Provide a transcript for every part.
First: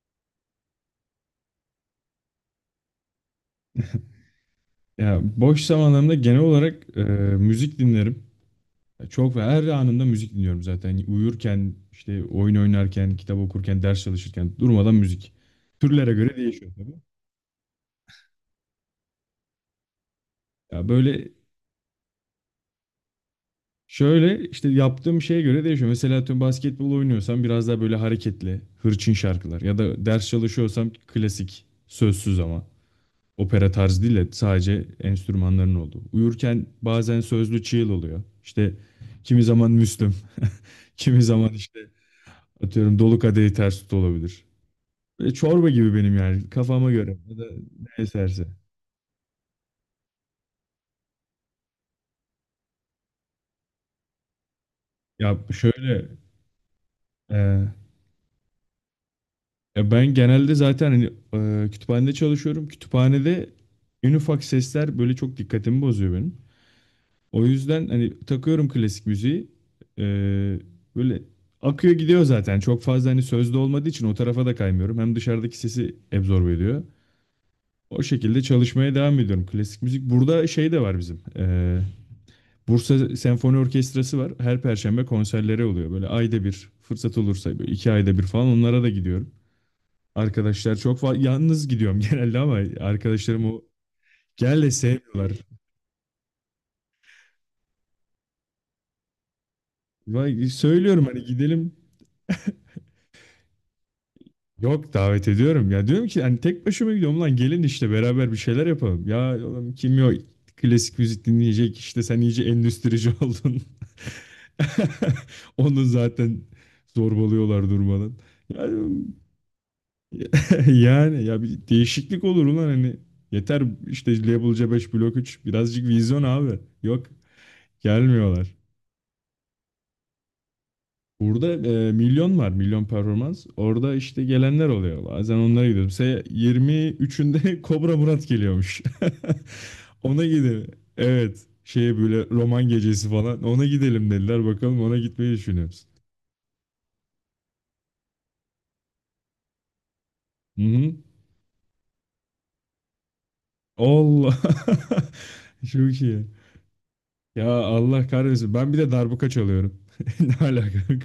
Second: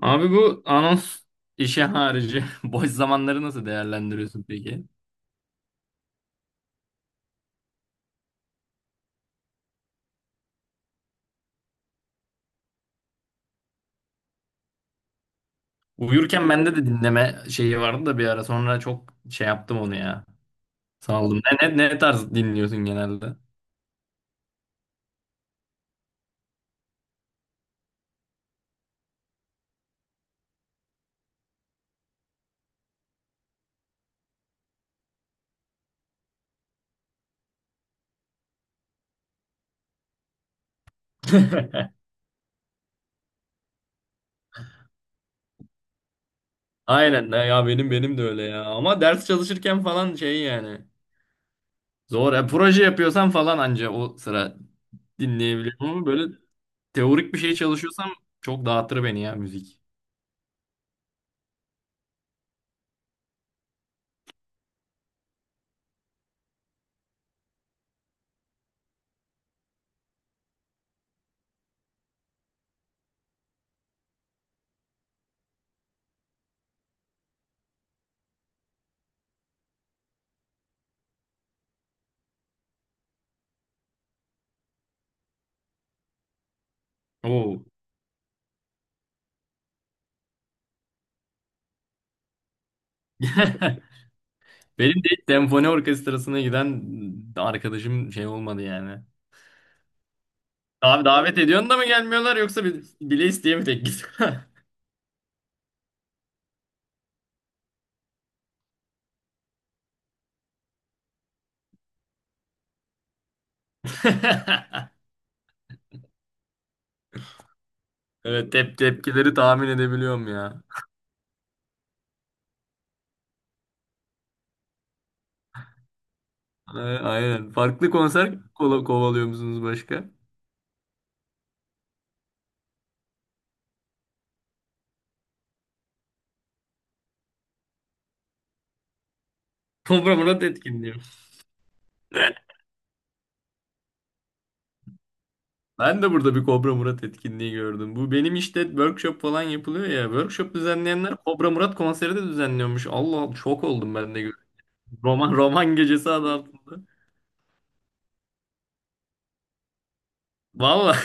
Abi bu anons işi harici boş zamanları nasıl değerlendiriyorsun peki? Ya boş zamanlarımda genel olarak müzik dinlerim. Ya çok ve her anında müzik dinliyorum zaten. Uyurken, işte oyun oynarken, kitap okurken, ders çalışırken durmadan müzik. Türlere göre Uyurken değişiyor bende de tabii. dinleme şeyi vardı da bir ara sonra çok şey yaptım onu ya. Ya böyle Saldım. Ne tarz dinliyorsun genelde? şöyle işte yaptığım şeye göre değişiyor. Mesela atıyorum basketbol oynuyorsam biraz daha böyle hareketli, hırçın şarkılar ya da ders çalışıyorsam klasik, sözsüz ama. Opera tarzı değil de sadece enstrümanların olduğu. Uyurken bazen sözlü çığıl oluyor. İşte kimi zaman Müslüm, kimi zaman işte atıyorum Dolu Kadehi Ters Tut olabilir. Böyle çorba gibi benim yani kafama göre ya da Aynen ya ne benim de öyle eserse. ya. Ama ders çalışırken falan şey yani. Zor. Ya, proje yapıyorsam falan anca o sıra Ya dinleyebiliyorum ama şöyle böyle teorik bir şey e, çalışıyorsam çok dağıtır beni ya müzik. ya ben genelde zaten hani, kütüphanede çalışıyorum. Kütüphanede en ufak sesler böyle çok dikkatimi bozuyor benim. O yüzden hani takıyorum klasik müziği. Ee, Böyle akıyor gidiyor zaten. Çok fazla hani sözde olmadığı için o tarafa da kaymıyorum. Hem dışarıdaki sesi absorbe ediyor. O şekilde çalışmaya devam ediyorum. Klasik müzik. Burada şey de var bizim. Bursa Senfoni Orkestrası var. Her perşembe konserleri oluyor. Böyle ayda bir fırsat olursa Oo. böyle 2 ayda bir falan onlara da gidiyorum. Arkadaşlar çok yalnız gidiyorum genelde ama arkadaşlarım o gel de Benim de hiç sevmiyorlar. senfoni orkestrasına giden arkadaşım şey olmadı yani. Vay, söylüyorum Abi hani davet ediyorsun gidelim. da mı gelmiyorlar yoksa bile isteye mi tek git? Yok, davet ediyorum ya, diyorum ki hani tek başıma gidiyorum lan, gelin işte beraber bir şeyler yapalım. Ya oğlum, kim yok klasik müzik dinleyecek, işte sen iyice endüstrici oldun. Onu zaten zorbalıyorlar durmadan. Evet tep Yani, tepkileri tahmin edebiliyorum ya. yani ya bir değişiklik olur ulan, hani yeter işte, Label C5 Blok üç, birazcık vizyon abi. Yok, Aynen. Farklı konser gelmiyorlar. Kovalıyor musunuz başka? Burada milyon var, milyon performans. Orada işte gelenler oluyor. Bazen onlara gidiyorum. Mesela 23'ünde Kobra Murat geliyormuş. Kobra Ona Murat gidelim. etkinliği. Evet. Şeye böyle roman gecesi falan. Ona gidelim dediler. Bakalım, ona gitmeyi düşünüyoruz. Ben de burada bir Kobra Murat etkinliği gördüm. Bu benim işte workshop falan yapılıyor ya. Workshop Hı hı. düzenleyenler Kobra Murat konseri de düzenliyormuş. Allah şok oldum ben de. Allah. Roman roman Çok gecesi iyi. adı altında. Ya Allah kahretsin. Ben bir de darbuka çalıyorum. Ne alaka? Vallahi.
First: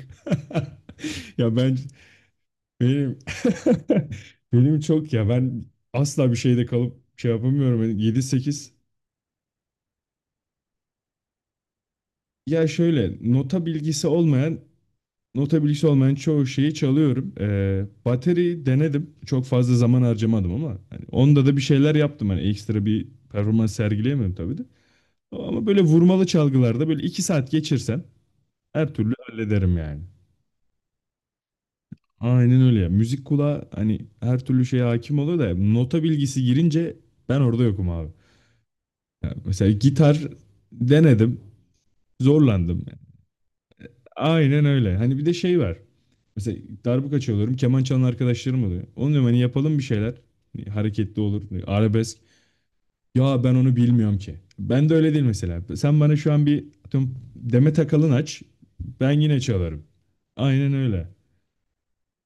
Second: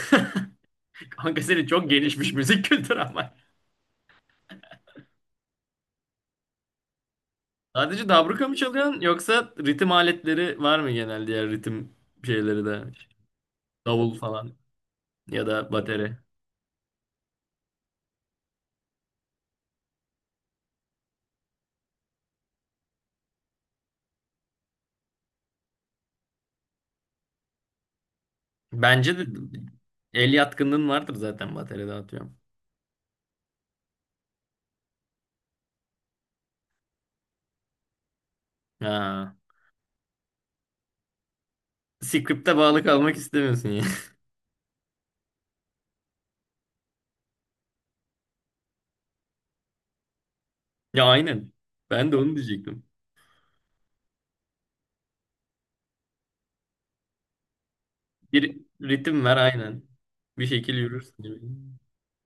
Kanka Ya senin ben çok gelişmiş müzik kültürü Benim ama. benim çok ya ben asla bir şeyde kalıp şey yapamıyorum. Yani Sadece dabruka mı 7-8 çalıyorsun yoksa ritim aletleri var mı genel diğer ritim şeyleri ya de? şöyle nota bilgisi Davul falan olmayan ya nota da bilgisi olmayan bateri. çoğu şeyi çalıyorum. Bateri denedim. Çok fazla zaman harcamadım ama hani onda da bir şeyler yaptım. Hani ekstra bir performans sergileyemem tabii de. Ama böyle vurmalı çalgılarda böyle 2 saat geçirsem her türlü Bence de hallederim yani. el yatkınlığın vardır zaten bateride atıyorum. Aynen öyle ya. Müzik kulağı hani her türlü şeye hakim oluyor da nota bilgisi girince ben orada yokum abi. Ya Ha. mesela gitar denedim, Script'e zorlandım bağlı yani. kalmak istemiyorsun ya. Aynen öyle. Hani bir de şey var. Mesela darbuka çalıyorum, keman çalan arkadaşlarım oluyor. Onu diyorum hani yapalım bir şeyler. Hani Ya hareketli olur, aynen. hani Ben de arabesk. onu diyecektim. Ya ben onu bilmiyorum ki. Ben de öyle değil mesela. Sen bana şu an bir atıyorum, Demet Akalın aç, Bir ben ritim ver yine aynen. çalarım. Bir şekil Aynen öyle. yürürsün gibi.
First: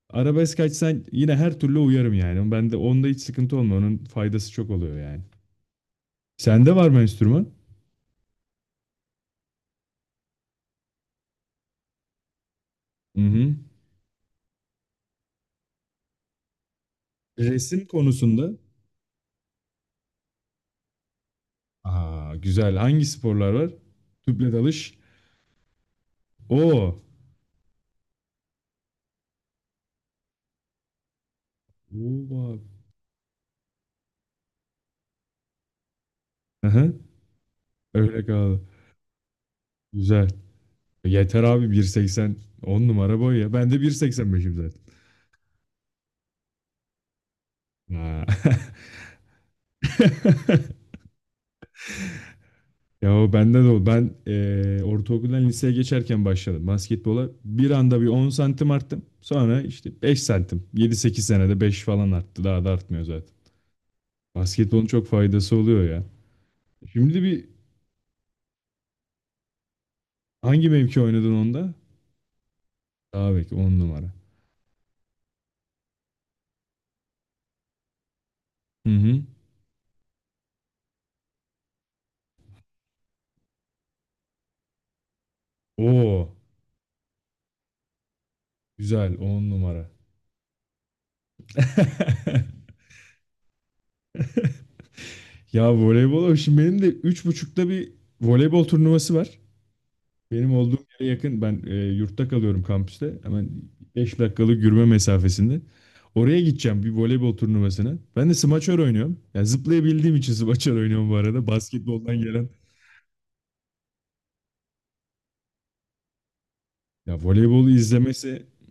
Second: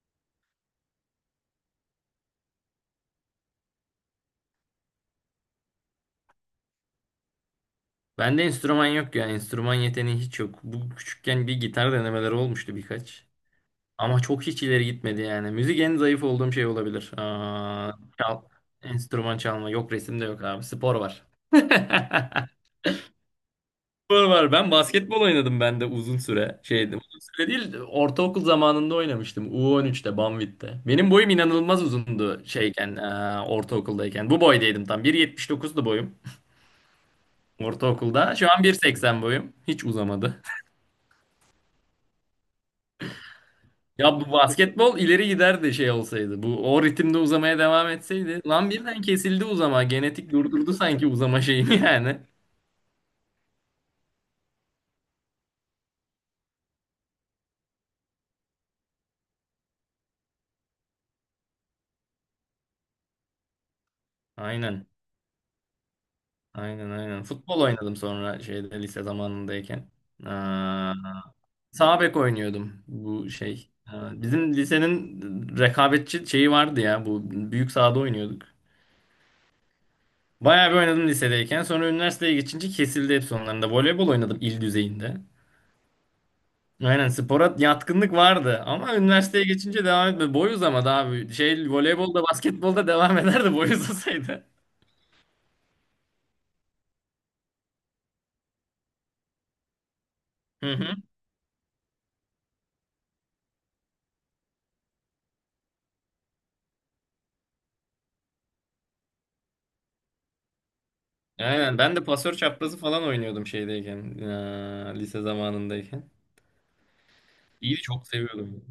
Arabesk açsan yine her türlü uyarım yani. Ben de onda hiç sıkıntı olmuyor. Onun faydası çok oluyor yani. Sende var mı enstrüman? Bende enstrüman yok ya. Enstrüman yeteneği hiç yok. Bu küçükken bir gitar denemeleri olmuştu Hı birkaç. hı. Ama çok hiç ileri gitmedi yani. Müzik en zayıf olduğum şey olabilir. Resim Aa, çal, konusunda. enstrüman çalma. Yok, resim de yok abi. Spor var. Aa, güzel. Hangi sporlar var? Spor var. Tüple Ben dalış. basketbol oynadım ben de uzun süre. Şeydi, Oo. uzun süre değil. Ortaokul zamanında oynamıştım. U13'te, Banvit'te. Benim boyum inanılmaz Oo uzundu abi. şeyken, ortaokuldayken. Bu boydaydım tam. 1.79'du boyum Hı. Öyle ortaokulda. Şu kaldı. an 1,80 boyum. Hiç Güzel. uzamadı. Yeter abi, 1.80. 10 numara boy ya. Ben de Ya bu 1.85'im zaten. basketbol ileri giderdi şey olsaydı. Bu o ritimde uzamaya devam Ha. etseydi. Lan birden kesildi uzama. Genetik durdurdu sanki uzama şeyini yani. Ya o bende de o. Ben ortaokuldan liseye geçerken başladım basketbola. Bir anda bir 10 santim arttım. Sonra işte 5 santim. 7-8 senede 5 falan arttı. Daha da artmıyor zaten. Basketbolun Aynen. çok faydası oluyor ya. Aynen, Şimdi aynen. bir Futbol oynadım sonra şeyde lise zamanındayken. hangi Aa, mevki oynadın onda? sağ bek oynuyordum. Bu Daha belki şey. 10 numara. Bizim lisenin rekabetçi şeyi vardı ya. Bu büyük sahada oynuyorduk. Hı hı. Bayağı bir oynadım lisedeyken. Sonra üniversiteye geçince kesildi hepsi onların da. Voleybol oynadım il düzeyinde. Oo, Aynen, spora yatkınlık vardı ama güzel üniversiteye 10 geçince numara. devam etmedi. Boy uzamadı abi. Şey voleybolda basketbolda devam ederdi boy uzasaydı. Ya voleybola, şimdi benim de 3.30'da bir voleybol turnuvası var. Benim Hı olduğum hı. yere yakın. Ben yurtta kalıyorum kampüste. Hemen 5 dakikalık yürüme mesafesinde. Oraya gideceğim bir voleybol turnuvasına. Ben de smaçör oynuyorum. Yani zıplayabildiğim için smaçör oynuyorum bu arada. Aynen ben de Basketboldan pasör gelen. çaprazı falan oynuyordum şeydeyken. Lise zamanındayken. Ya voleybolu İyi, çok izlemesi seviyordum.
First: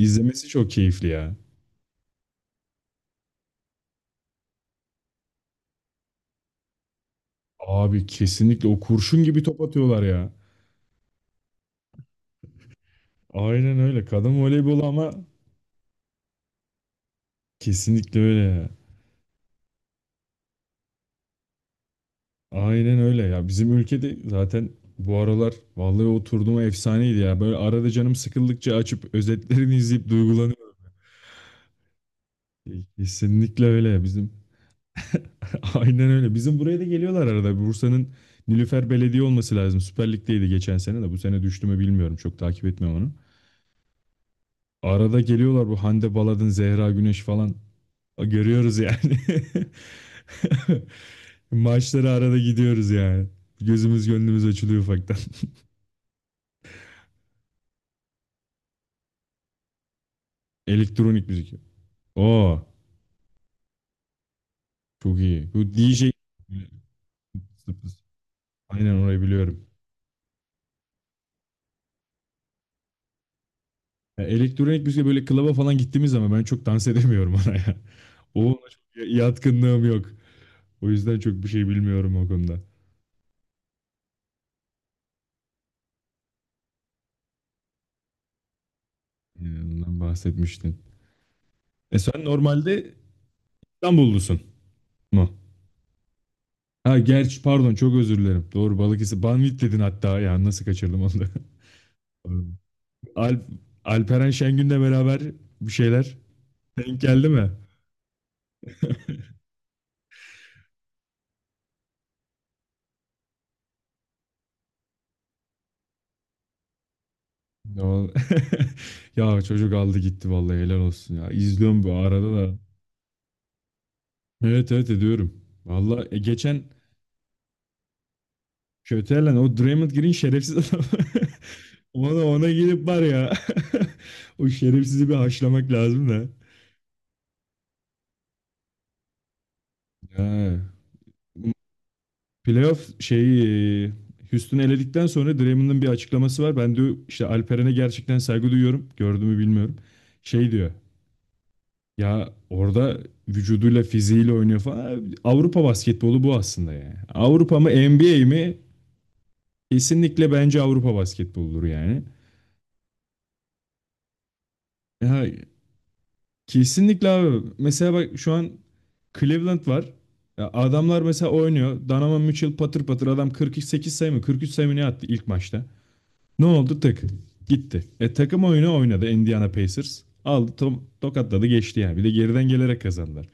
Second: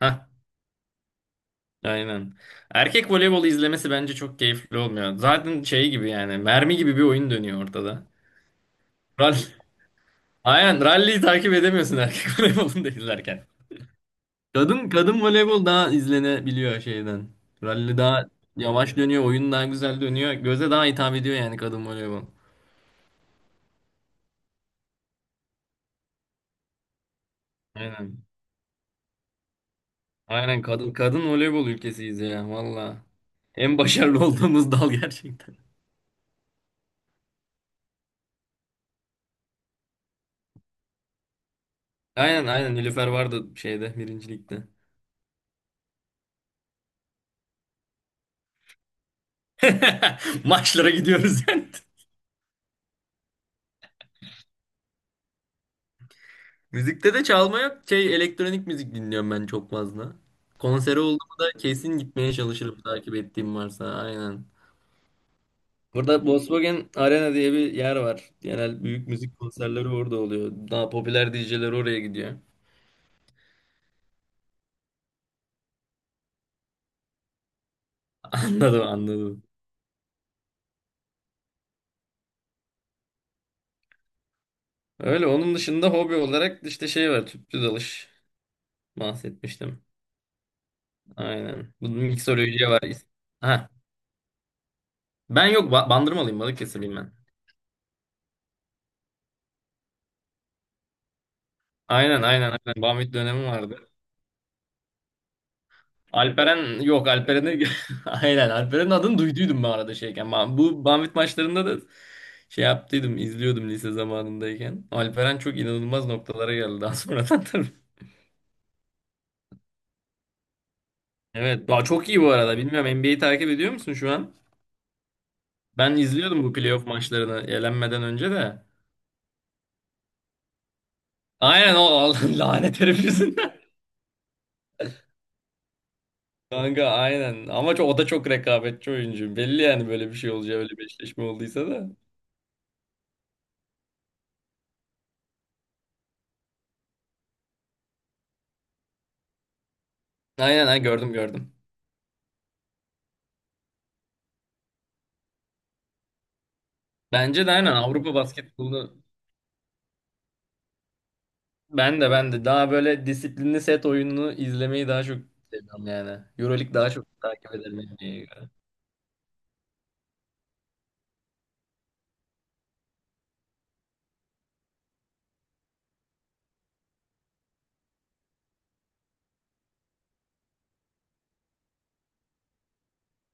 Hah, çok keyifli ya. aynen. Erkek voleybolu izlemesi bence çok keyifli olmuyor. Zaten şey gibi yani, mermi gibi bir oyun dönüyor Abi ortada. kesinlikle, o kurşun gibi Rally. top atıyorlar ya. Aynen rally'yi takip edemiyorsun erkek voleybolunu da izlerken. Aynen öyle. Kadın voleybolu Kadın ama kadın voleybol daha izlenebiliyor şeyden. Rally kesinlikle daha öyle ya. yavaş dönüyor, oyun daha güzel dönüyor. Göze daha hitap ediyor yani kadın voleybol. Aynen öyle ya. Bizim ülkede zaten bu aralar vallahi oturduğuma efsaneydi ya. Böyle arada canım Aynen. sıkıldıkça açıp özetlerini izleyip Aynen, duygulanıyorum. kadın voleybol ülkesiyiz ya valla. Kesinlikle En öyle ya başarılı bizim. olduğumuz dal gerçekten. Aynen öyle. Bizim buraya da geliyorlar arada. Bursa'nın Nilüfer Belediye olması lazım. Süper Lig'deydi geçen sene de. Bu sene düştü mü bilmiyorum. Çok Aynen, takip aynen, etmiyorum Nilüfer onu. vardı şeyde birincilikte. Arada geliyorlar, bu Hande Baladın, Zehra Güneş falan. Görüyoruz yani. Maçlara gidiyoruz yani. Maçlara arada gidiyoruz yani. Gözümüz gönlümüz açılıyor ufaktan. Müzikte de çalma yok. Şey, elektronik müzik dinliyorum ben çok fazla. Konseri Elektronik olduğumda müzik. kesin gitmeye Aa, çalışırım takip ettiğim varsa. Aynen. çok iyi. Bu DJ. Burada Volkswagen Arena diye bir yer var. Genel Aynen, büyük orayı müzik biliyorum. konserleri orada oluyor. Daha popüler DJ'ler oraya gidiyor. Ya elektronik müzik, böyle klaba falan gittiğimiz zaman ben çok dans edemiyorum oraya. O Anladım, çok anladım. yatkınlığım yok. O yüzden çok bir şey bilmiyorum o konuda. Öyle, onun dışında hobi olarak işte şey var. Tüplü dalış Yani bahsetmiştim. ondan bahsetmiştin. Aynen. Bu E sen miksolojiye var. normalde Ha. İstanbullusun mu? Ben yok Bandırmalıyım, Balıkesirliyim Ha, ben. gerçi pardon, çok özür dilerim. Doğru, Balıkesir. Banvit dedin hatta ya, nasıl kaçırdım onu da. Aynen, aynen, aynen. Bamit Alp, dönemi vardı. Alperen Şengün'le beraber bir şeyler Alperen, denk yok, geldi mi? Alperen'i aynen, Alperen'in adını duyduydum ben arada şeyken. Ben, bu Banvit maçlarında da şey yaptıydım, izliyordum lise zamanındayken. Alperen çok inanılmaz noktalara geldi daha sonradan Ne tabii. ol- Ya çocuk aldı gitti vallahi, helal olsun ya. Evet İzliyorum daha bu çok iyi, bu arada da. arada bilmiyorum, NBA'yi takip ediyor musun şu an? Evet, evet ediyorum. Ben Vallahi izliyordum bu geçen playoff maçlarını elenmeden önce de. Kötelen o Draymond Green şerefsiz adam. Aynen, o Ona ona lanet gelip var herif ya. yüzünden. O şerefsizi bir haşlamak lazım da. Kanka aynen ama çok, o da çok rekabetçi oyuncu. Belli yani böyle bir Ya. şey olacağı, öyle bir eşleşme olduysa da. Playoff şeyi, Houston'ı eledikten sonra Draymond'ın bir açıklaması var. Ben diyor işte Alperen'e gerçekten saygı duyuyorum. Gördüğümü bilmiyorum. Şey Aynen, diyor. ha, gördüm, gördüm. Ya orada vücuduyla fiziğiyle oynuyor falan. Avrupa basketbolu bu aslında yani. Bence de Avrupa mı aynen Avrupa NBA mi? basketbolu. Kesinlikle bence Avrupa basketboludur Ben yani. de ben de daha böyle disiplinli set oyununu izlemeyi daha çok Ya seviyorum yani. EuroLeague daha kesinlikle çok abi. takip ederim Mesela bak NBA'ye şu göre. an Cleveland var. Ya adamlar mesela oynuyor. Donovan Mitchell patır patır adam, 48 sayı mı, 43 sayı mı ne attı ilk maçta. Ne oldu? Tık. Gitti. Takım oyunu oynadı Indiana Pacers. Aldı tokatladı geçti yani. Bir de geriden gelerek kazandılar.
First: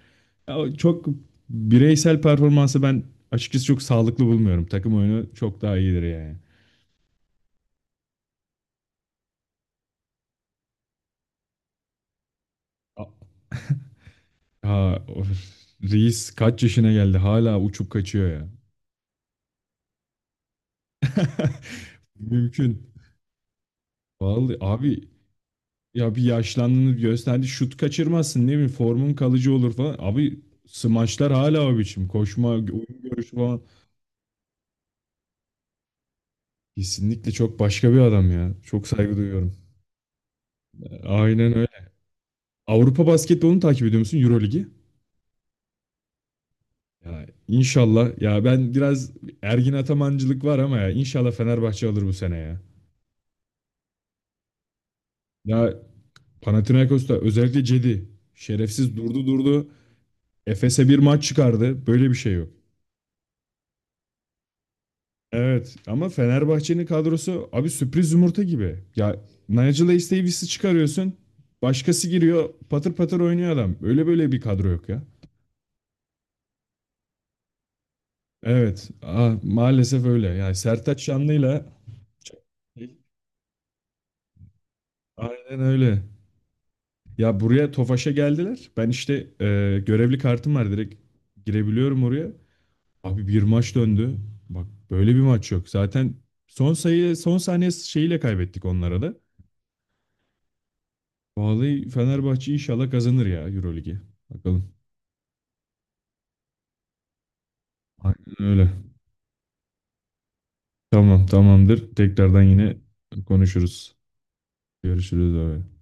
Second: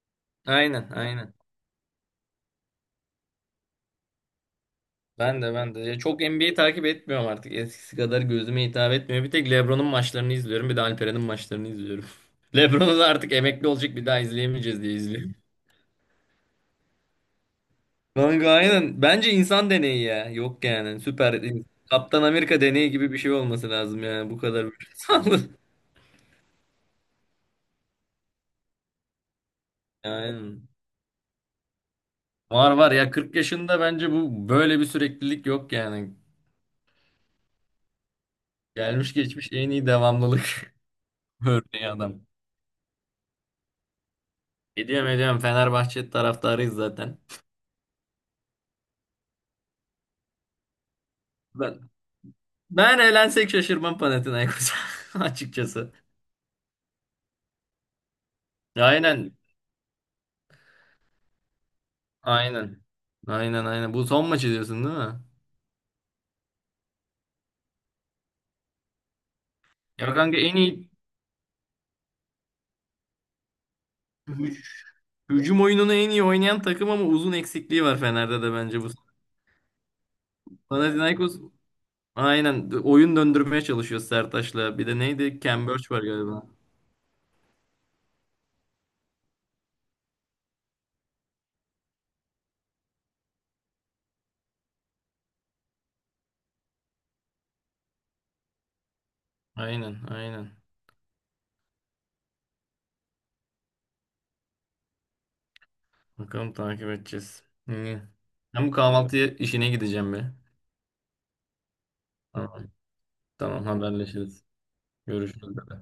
Ya o Aynen, çok aynen. bireysel performansı ben açıkçası çok sağlıklı bulmuyorum. Takım oyunu Ben de, çok ben daha de. Ya iyidir çok yani. NBA takip etmiyorum artık. Eskisi kadar gözüme hitap etmiyor. Bir tek LeBron'un maçlarını izliyorum. Bir de Alperen'in maçlarını izliyorum. LeBron'u da A- artık emekli olacak, bir daha izleyemeyeceğiz diye Ha, of. izliyorum. Reis kaç yaşına geldi, hala uçup kaçıyor ya. Kanka aynen. Bence insan deneyi ya. Yok yani. Süper. Kaptan Amerika deneyi Mümkün. gibi bir şey olması lazım yani. Bu Vallahi kadar abi, böyle. ya bir yaşlandığını gösterdi. Şut kaçırmazsın ne bileyim, formun kalıcı olur falan. Abi Aynen. smaçlar hala o biçim. Koşma, Var var oyun ya, 40 görüşü falan. yaşında bence bu, böyle bir süreklilik yok yani. Kesinlikle çok başka bir adam ya. Çok Gelmiş saygı geçmiş duyuyorum. en iyi devamlılık Aynen öyle. örneği adam. Avrupa basketbolunu takip ediyor musun? Euroligi? Ediyorum, ediyorum, Fenerbahçe taraftarıyız zaten. Ya inşallah. Ya ben biraz Ergin Atamancılık var ama ya inşallah Ben, Fenerbahçe alır bu sene ya. ben eğlensek şaşırmam Panathinaikos'a Ya açıkçası. Panathinaikos'ta özellikle Cedi şerefsiz durdu Aynen, durdu. Efes'e bir maç çıkardı. Böyle bir şey yok. aynen. Aynen, aynen. Bu son maçı diyorsun değil mi? Evet ama Fenerbahçe'nin kadrosu abi sürpriz yumurta gibi. Ya Nigel Ya kanka Davis'i en iyi çıkarıyorsun. Başkası giriyor, patır patır oynuyor adam. Öyle böyle bir hü- kadro yok ya. hücum oyununu en iyi oynayan takım ama uzun eksikliği var Fener'de de bence bu. Evet, maalesef öyle. Yani Sertaç Panathinaikos Şanlı'yla aynen oyun döndürmeye çalışıyor Sertaç'la. Bir de neydi? aynen Cambridge öyle. var galiba. Ya buraya Tofaş'a geldiler. Ben işte görevli kartım var, direkt girebiliyorum oraya. Abi bir maç döndü. Bak, böyle bir maç yok. Zaten son sayı son saniye şeyiyle kaybettik onlara da. Aynen, aynen. Vallahi Fenerbahçe inşallah kazanır ya Euroligi. Bakalım. Bakalım, takip edeceğiz. İyi. Aynen Ben bu öyle. kahvaltı işine gideceğim be. Tamam, tamamdır. Tekrardan Tamam, yine tamam, konuşuruz. haberleşiriz. Görüşürüz Görüşürüz. abi.